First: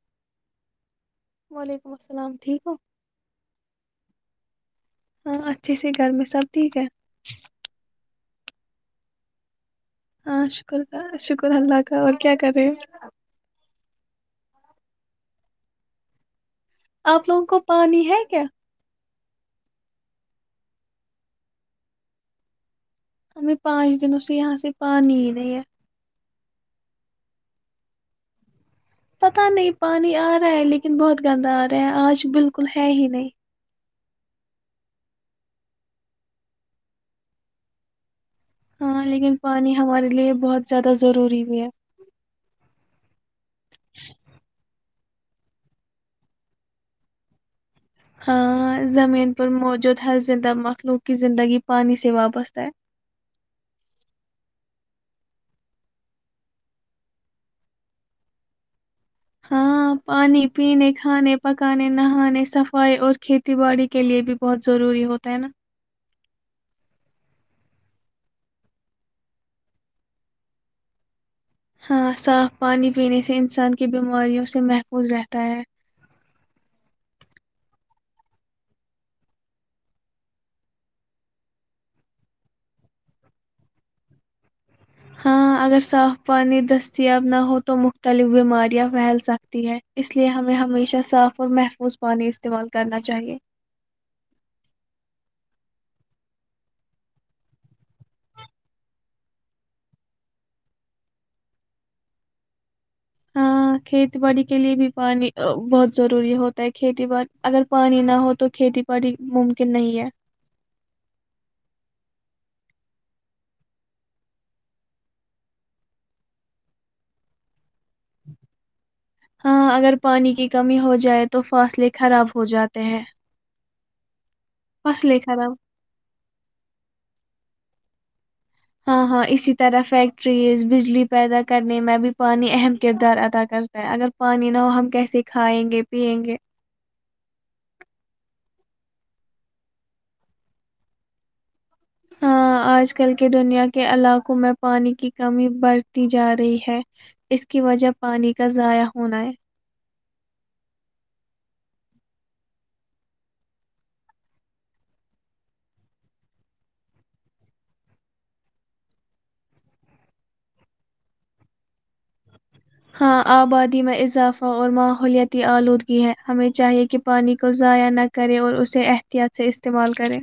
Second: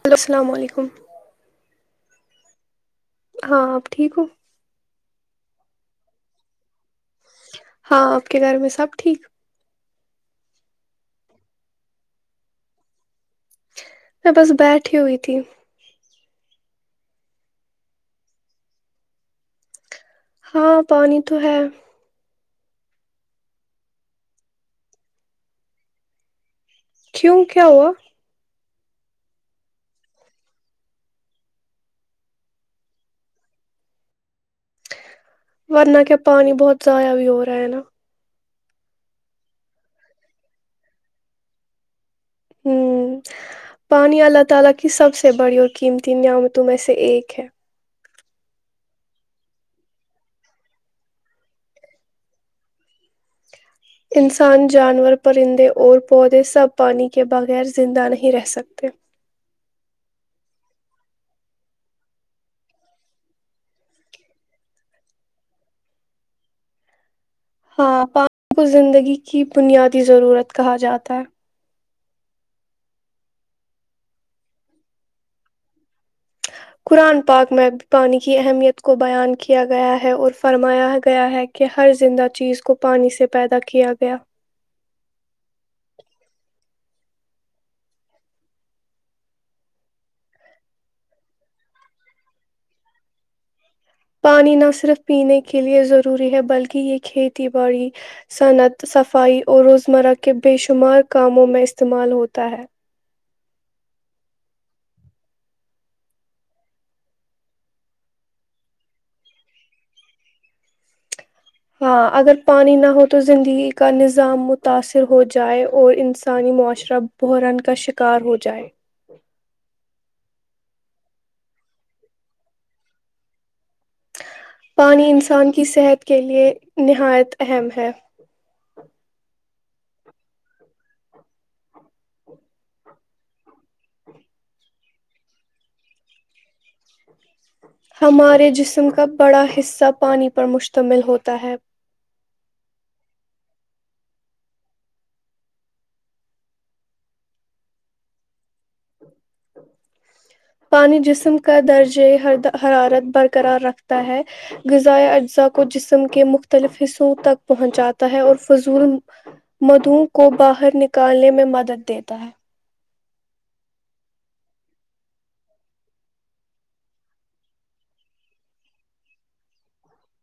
Hello السلام علیکم وعلیکم السلام ٹھیک ہو ہاں آپ ٹھیک ہو ہاں اچھے سے گھر میں سب ٹھیک ہے ہاں کے گھر میں سب ٹھیک ہاں شکر کا شکر اللہ کا اور کیا کر رہے میں بس بیٹھی ہوئی تھی آپ لوگوں کو پانی ہے کیا ہاں پانی تو ہے ہمیں پانچ دنوںے یہاں سے پانی نہیں ہے کیوں کیا ہوا؟ پتا نہیں پانی آ رہا ہے لیکن بہت گندا آ رہا ہے آج بالکل ہے ہی نہیں ورنہ کیا پانی بہت ضائع بھی ہو رہا ہے نا ہاں لیکن پانی ہمارے لیے بہت زیادہ ضروری بھی ہے ہوں پانی اللہ تعالی کی سب سے بڑی اور قیمتی نعمتوں میں سے ایک ہے ہ زمین پر موجود ہر زہ مخلوق کی زندگی پانی سے وابستہ ہے انسان جانور پرندے اور پودے سب پانی کے بغیر زندہ نہیں رہ سکتے ہاں پانی پینے کھانے پکانے نہانے صفائی اور کھیتی باڑی کے لیے بھی بہت ضروری ہوتا ہے نا ہاں پانی کو زندگی کی بنیادی ضرورت کہا جاتا ہے ہاں صاف پانی پینے سے انسان کی بیماریوں سے محفوظ رہتا ہے قرآن پاک میں پانی کی اہمیت کو بیان کیا گیا ہے اور فرمایا گیا ہے کہ ہر زندہ چیز کو پانی سے پیدا کیا گیا ہاں اگر صاف پانی دستیاب نہ ہو تو مختلف بیماریاں پھیل سکتی ہیں اس لیے ہمیں ہمیشہ صاف اور محفوظ پانی استعمال کرنا چاہیے پانی نہ صرف پینے کے لئے ضروری ہے بلکہ یہ کھیتی باڑی صنعت صفائی اور روزمرہ کے بے شمار کاموں میں استعمال ہوتا ہے ہاں کھیتی باڑی کے لیے بھی پانی بہت ضروری ہوتا ہے کھیتی باڑی اگر پانی نہ ہو تو کھیتی باڑی ممکن نہیں ہے ہاں اگر پانی نہ ہو تو زندگی کا نظام متاثر ہو جائے اور انسانی معاشرہ بحران کا شک کار ہو جائے ہاں اگر پانی کی کمی ہو جائے تو فاصلے خراب ہو جاتے ہیں پانی فصلیں خراب انسان کی صحت کے لیے نہایت اہم ہے اچھا [unintelligible] ہاں ہاں اسی طرح فیکٹریز بجلی پیدا کرنے میں بھی پانی اہم کردار ادا کرتا ہے اگر پانی نہ ہو ہم کیسے کھائیں گے پیئیں گے ہمارے جسم کا بڑا حصہ پانی پر مشتمل ہوتا ہے ہاں آج کل کے دنیا کے علاقوں میں پانی کی کمی بڑھتی جا رہی ہے اس کی وجہ پانی کا ضائع ہونا ہے پانی جسم کے کا درجہر حرارت برقرار رکھتا ہے غذائے اجزاء کو جسم کے مختلف حصوں تک پہنچاتا ہے اور فضول مدھو کو باہر نکالنے میں مدد دیتا ہے ہاں ابادی ہیں ہمیں چاہیے کہ پانی کو ضائع نہ کریں اور اسے احتیاط سے استعمال کریں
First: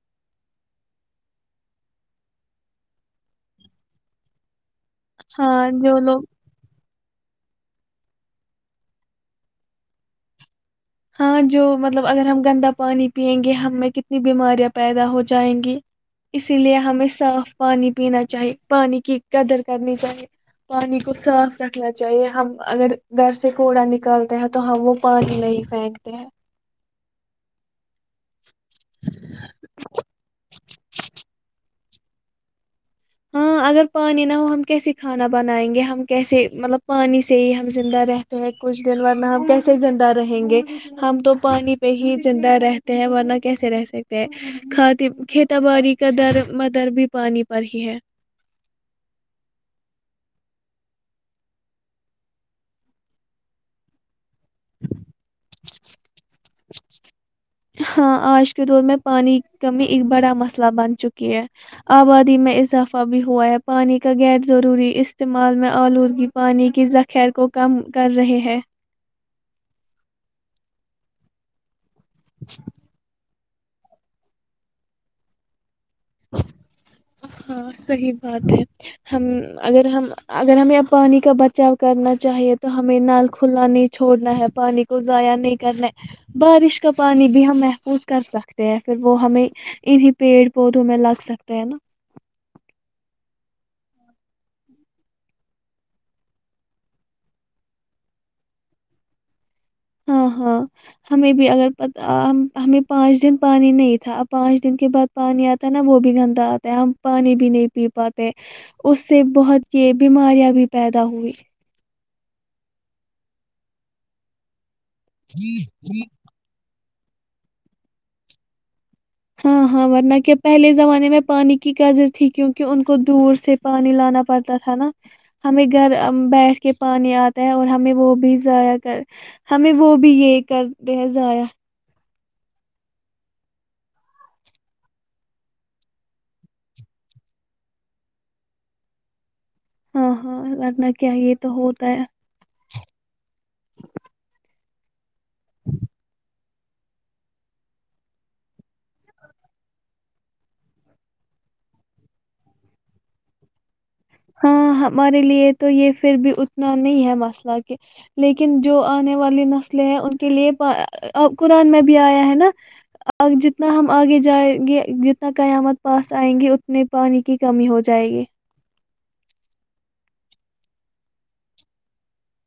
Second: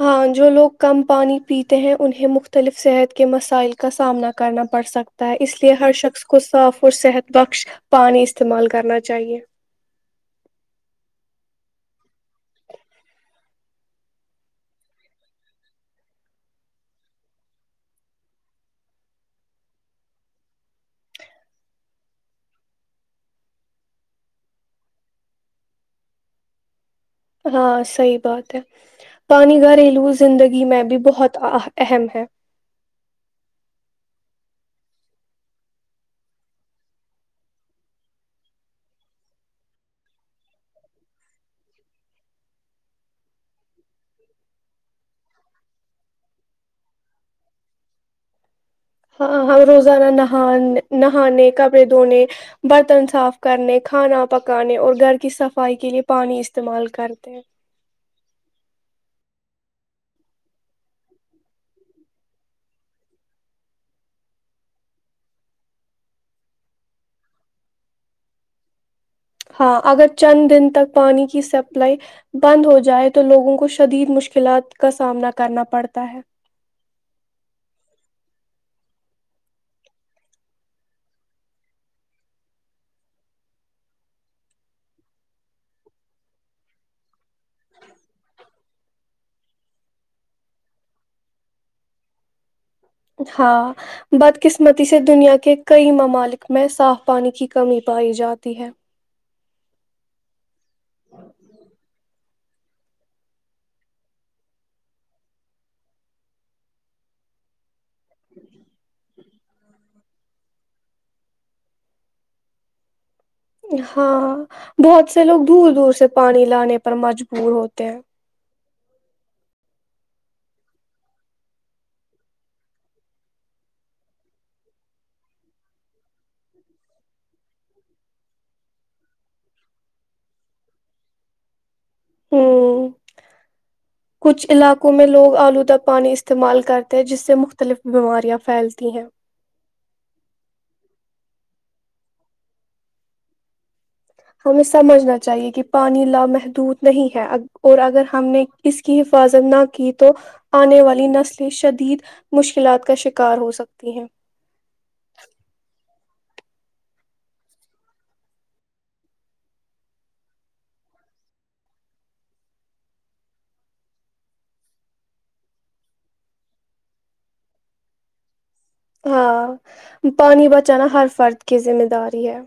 ہاں جو لوگ کم پانی پیتے ہیں انہیں مختلف صحت کے مسائل کا سامنا کرنا پڑ سکتا ہے اس ہاں لیے ہر جو لوگ شخص کو صاف اور صحت بخش پانی استعمال کرنا چاہیئے ہاں جو مطلب اگر ہم گندا پانی پیئیں گے ہمیں کتنی بیماریاں پیدا ہو جائیں گی اسی لیے ہمیں صاف پانی پینا چاہیے پانی کی قدر کرنی چاہیے پانی کو صاف رکھنا چاہیے ہم اگر گھر سے کوڑا نکالتے ہیں تو ہم وہ پانی نہیں سھیکتے ہیں [unintelligible] ہاں صحیح بات ہے پانی گریلو زندگی میں بھی بہت اہم ہے ہاں اگر پانی نہ ہو ہم کیسے کھانا بنائیں گے ہم کیسے مطلب پانی سے ہی ہم زندہ رہتے ہیں کچھ دن ورنہ ہم کیسے زندہ رہیں گے ہم تو پانی پہ ہی زندہ رہتے ہیں ورنہ کیسے رہ سکتے ہیں کھات کھیتا باڑی کا در م در بھی پانی پر ہی ہے ہاں ہم روزانہ نہانے نہانے کپڑے دھونے برتن صاف کرنے کھانا پکانے اور گھر کی صفائی کے لیے پانی استعمال کرتے ہیں ہاں آج کے دور میں پانی کی کمی ایک بڑا مسئلہ بن چکی ہے آبادی میں اضافہ بھی ہوا ہے پانی کا غیر ضروری استعمال میں آلودگی پانی کے ذخیر کو کم کر رہے ہے ہاں اگر چند دن تک پانی کی س بند ہو جائے تو لووں کو کو شدید مشکلات کا سامنا کرنا پڑتا ہے ہاں صحیح بات ہے ہم اگر ہم اگر ہمیں پانی کا بچاؤ کرنا چاہیے تو ہمیں نل کھلا نہیں چھوڑنا ہے پانی کو ضائع نہیں کرنا ہے بارش کا پانی بھی ہم محفوظ کر سکتے ہیں پھر وہ ہمیں انیں پیڑ پودوں میں لگ سکتے ہے نا ہاں بدقسمتی سے دنیا کے کئی ممالک میں صاف پانی کی کمی پائی جاتی ہے ہاں ہاں ہمیں بھی اگر پ ہمیں پانچ دن پانی نہیں تھا اب پانچ دن کے بعد پانی آتا ہے نا وہ بھی گھندا آتا ہے ہم پانی بھی نہیں پی پا تے سے بہت یہ بیماریاں بھی پیدا ہوئی ہاں بہت سے لوگ دور دور سے پانی لانے پر مجبور ہوتے ہیں ہاں ہاں ورنہ کیا پہلے زمانے میں پانی کی قدر تھی کیونکہ ان کو دور سے پانی لانا پڑتا تھا نا ہمیں گھر بیٹھ کے پانی آتا ہے اور ہمیں وہ بھی ضائع کر ہمیں وہ بھی یہ کرتے ہیں ضائع ہ کچھ علاقوں میں لوگ آلودہ پانی استعمال کرتے ہیں جس سے مختلف بیماریاں پھیلتی ہیں ہاں ہاں لگنا کیا یہ تو ہوتا ہے ہمیں سمجھنا چاہیے کہ پانی لامحدود نہیں ہے اور اگر ہم نے اس کی حفاظت نہ کی تو آنے والی نسل شدید مشکلات کا شکار ہو سکتا ہاں ہمارے لیے تو یہ پھر بھی اتنا نہیں ہے مسئلہ کہ لیکن جو آنے والی نسلیں ہیں ان کے لیے اب قرآن میں بھی آیا ہے نا ا جتنا ہم آگے جائیں گے جتنا قیامت پاس آئیں گے اتنی پانی کی کمی ہو جائے گی ہاں پانی بچانا ہر فرد کی ذمہ داری ہے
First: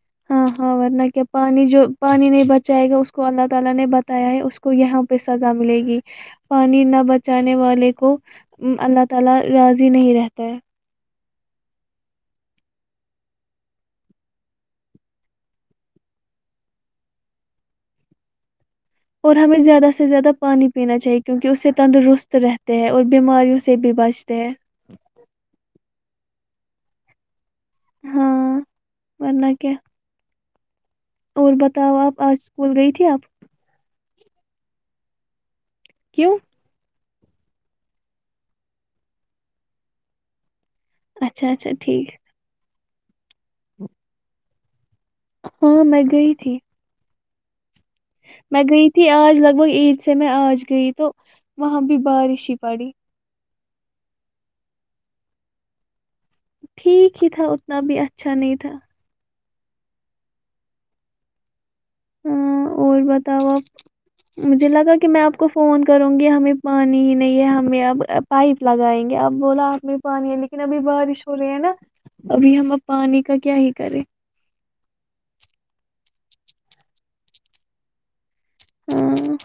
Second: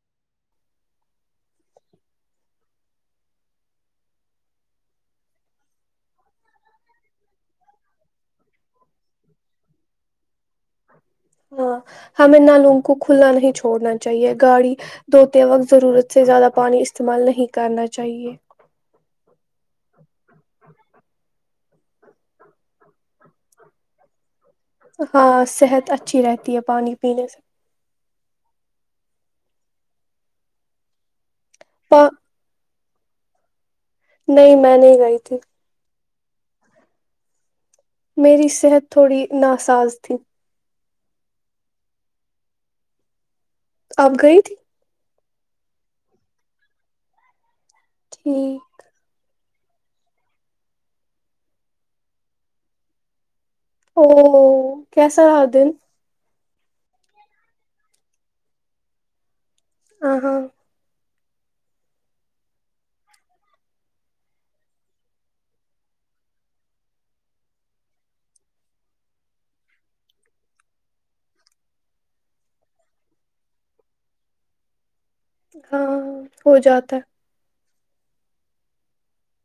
ہاں ہاں، اللہ نے پانی نہ بچانے والوں کو بتایا ہے کہ انہیں یہاں عذاب دیا جائے گا۔ اللہ ان لوگوں سے راضی نہیں ہوتا جو پانی نہیں بچاتے ہاں ہمیں نہ لوگ کو کھلا نہیں چھوڑنا چاہیے گاڑی دھوتے وقت ضرورت سے زیادہ پانی استعمال نہیں کرنا چاہیے اور ہمیں زیادہ سے زیادہ پانی پینا چاہیے کیونکہ اس سے تندرست رہتے ہیں اور بیماریوں سے بھی بچتے ہیں ہاں صحت اچھی رہتی ہے پانی پینے سے ہاں ورنہ اور بتاؤ پا آپ آج اسکول گئی تھی کیا آپ [unintelligible] نہیں میں نہیں گئی تھی کیوں میری صحت تھوڑی ناساز تھی اچھا اچھا ٹھیک آپ گئی تھی ہاں میں گئی تھی میں ٹھیک گئی تھی آج لگ وہ عید سے میں آج گئی تو وہاں بھی بارش ہی پڑی او کیسا رہا دن ٹھیک ہی تھا اتنا بھی اچھا نہیں تھا آ [unintelligible] ہاں اور بتاؤ آپ مجھے لگا کہ میں آپ کو فون کروں گی ہمیں پانی ہی نہیں ہے ہمیں اب پائپ لگائیں گے اب بولا آپ میں پانی ہے لیکن ابھی بارش ہو رہی ہے نا ابھی ہم اب پانی کا کیا ہی کریں ہاں ہو جاتا ہے ہاں [unintelligible]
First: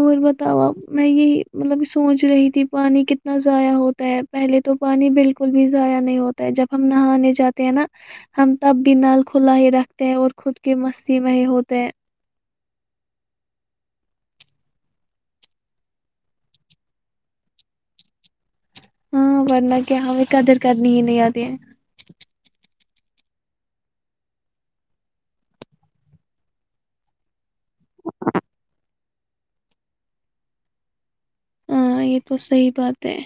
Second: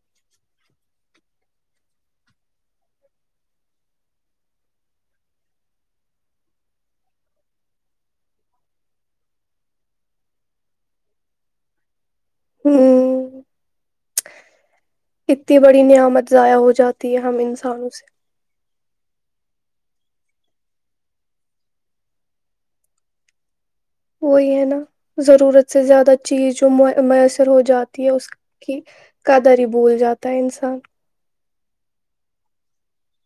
اور بتاؤ میں یہی مطلب سوچ رہی تھی پانی کتنا ضائع ہوتا ہے پہلے تو پانی بالکل بھی ضائع نہیں ہوتا ہے جب ہم نہانے جاتے ہیں نا ہم تب بھی نل کھلا ہی رکھتے ہیں اور خود کے مستی میں ہوتے ہیں ہوں اتنی بڑی نعمت ضائع ہو جاتی ہے ہم انسانوں سے ہاں ورنہ کیا ہمیں قدر کرنی ہی نہیں آتیی وہی ہے نا ضرورت سے زیادہ چیز جو میسر ہو جاتی ہے اسس کی قدر ہی بھول جاتا ہے انسان ہاں یہ تو صحیح بات ہے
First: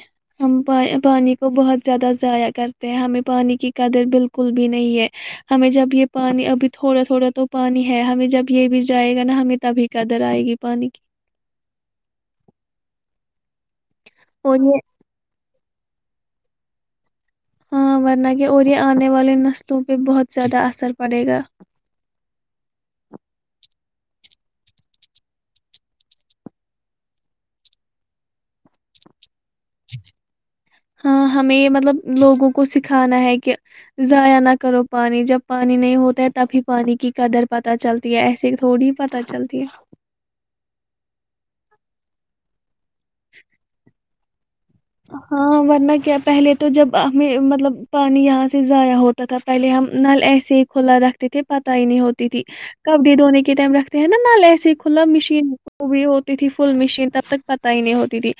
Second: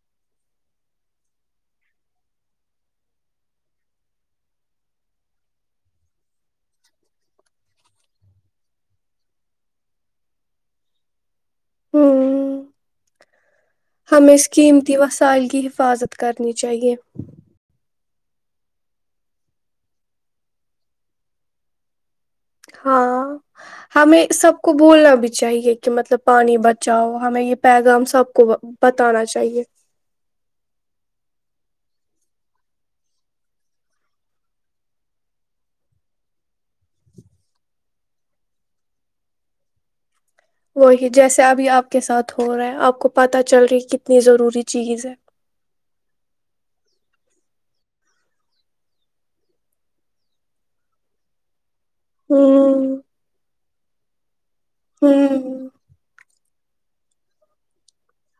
ہم پانی کو بہت زیادہ ضائع کرتے ہیں ہمیں پانی کی قدر بالکل بھی نہیں ہے ہمیں جب یہ پانی ابھی تھوڑا تھوڑا تو پانی ہے ہمیں جب یہ بھی جائے گا نا ہمیں تبھی قدر آئے گی پانی کی ہوں ہم اس اور یہ قیمتی وسائل کی حفظ حفاظت کرنی چاہیے ہاں ورنہ کہ اور یہ آنے والے نسلوں پہ بہت زیادہ اثر پڑے گا ہاں ہمیں سب کو بولنا بھی چاہیے کہ مطلب پانی بچاؤ ہمیں یہ پیغام سب کو بتانا چاہیے ہاں ہمیں یہ مطلب لوگوں کو سکھانا ہے کہ ضائع نہ کرو پانی جب پانی نہیں ہوتا ہے تب ہی پانی کی قدر پت چلتی ہے ایسے تھوڑی پت چلتی ہے وہی جیسے ابھی آپ کے ساتھ ہو رہا ہے آپ کو پتا چل رہی کہ اپنی ضروری [unintelligible] ہاں ورنہ کیا پہلے تو جب میں مطلب پانی یہاں سے ضائع ہوتا تھا پہلے ہم نل ایسے ہی کھلا رکھتے تھے پ نہیں ہوتی تھی ہ کبڈی دونے کے ٹائم رکھ دین نالے [unintelligible] کھلا ہ مشین وہ بھی ہو تھی فل مشین تب تک پتا ہی نہیں ہوتی تھی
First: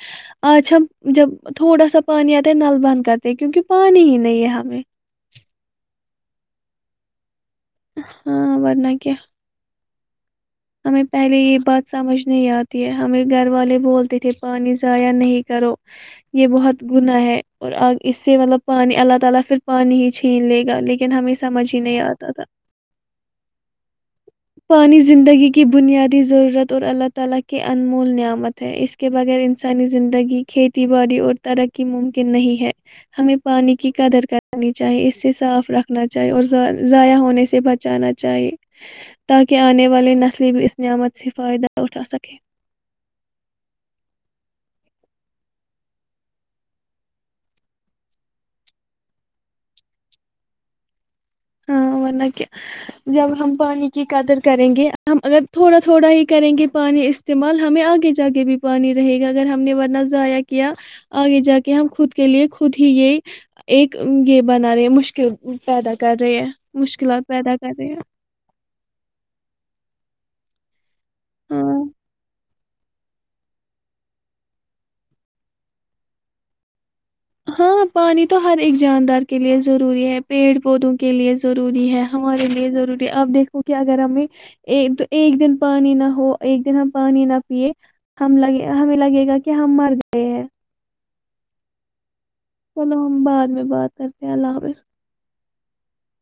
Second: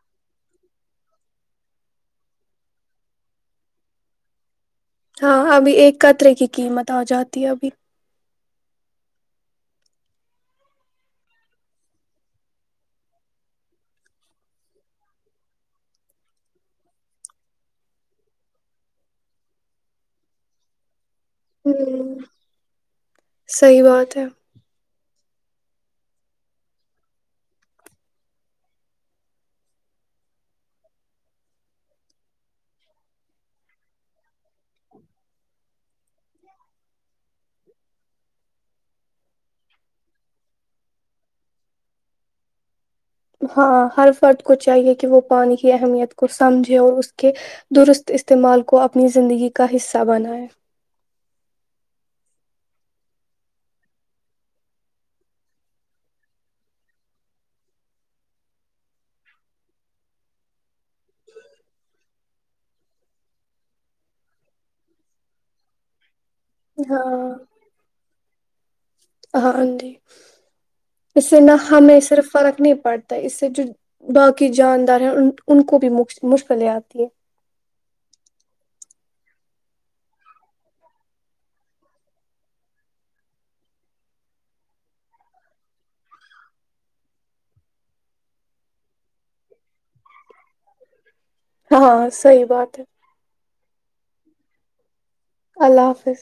آج ہم جب تھوڑا سا پانی آتا ہے نل بند کرتے ہے کیونکہ پانی ہی نہیں ہے ہمیں ہاں ابھی ایک قطرے کی قیمت آ جاتی ا دیاب ہاں بنہ کین [unintelligible] ہ سمجھ ہی نہیں آتا تھا سی بات ہے [inaudible] تاکہ آنے والے نسلی بھی اس نعمت سے فائدہ اٹھا سکے [unintelligible] ہاں ورنہ کیا جب ہم پانی کی قدر کریں گے ہم اگر تھوڑا تھوڑا ہی کریں گے پانی استعمال ہمیں آگے جا کے بھی پانی رہے گا اگر ہم نے ورنہ ضائع کیا آگے جا کے ہم خود کے لیے خود ہی یہ ایک یہ بنا رہے مشکل پیدا کر رہ مشکلات ہاں پیدا کر رہے ہیں ہاں جی اس سے نہ ہاں ہمیں صرف فرق نہیں پڑتا ہے اس سے جو باقی جاندار ہیں ان ان کو بھی مشکلیں آتی ہیں ہاں پانی تو ہر ایک جاندار کے لیے ضروری ہے پیڑ پودوں کے لیے ضروری ہے ہمارے لیے ضروری ہے اپ دیکھو کہ اگر ہمیں ایک ایک دن پانی نہ ہو ایک دن ہم پانی نہ پیے ہم لگے ہمیں لگے گا کہ ہم مر گئے ہیں ہاں صحیح بات ہے چلو ہم بعد میں بات کرتے ہیں اللہ حافظ اللہ حافظ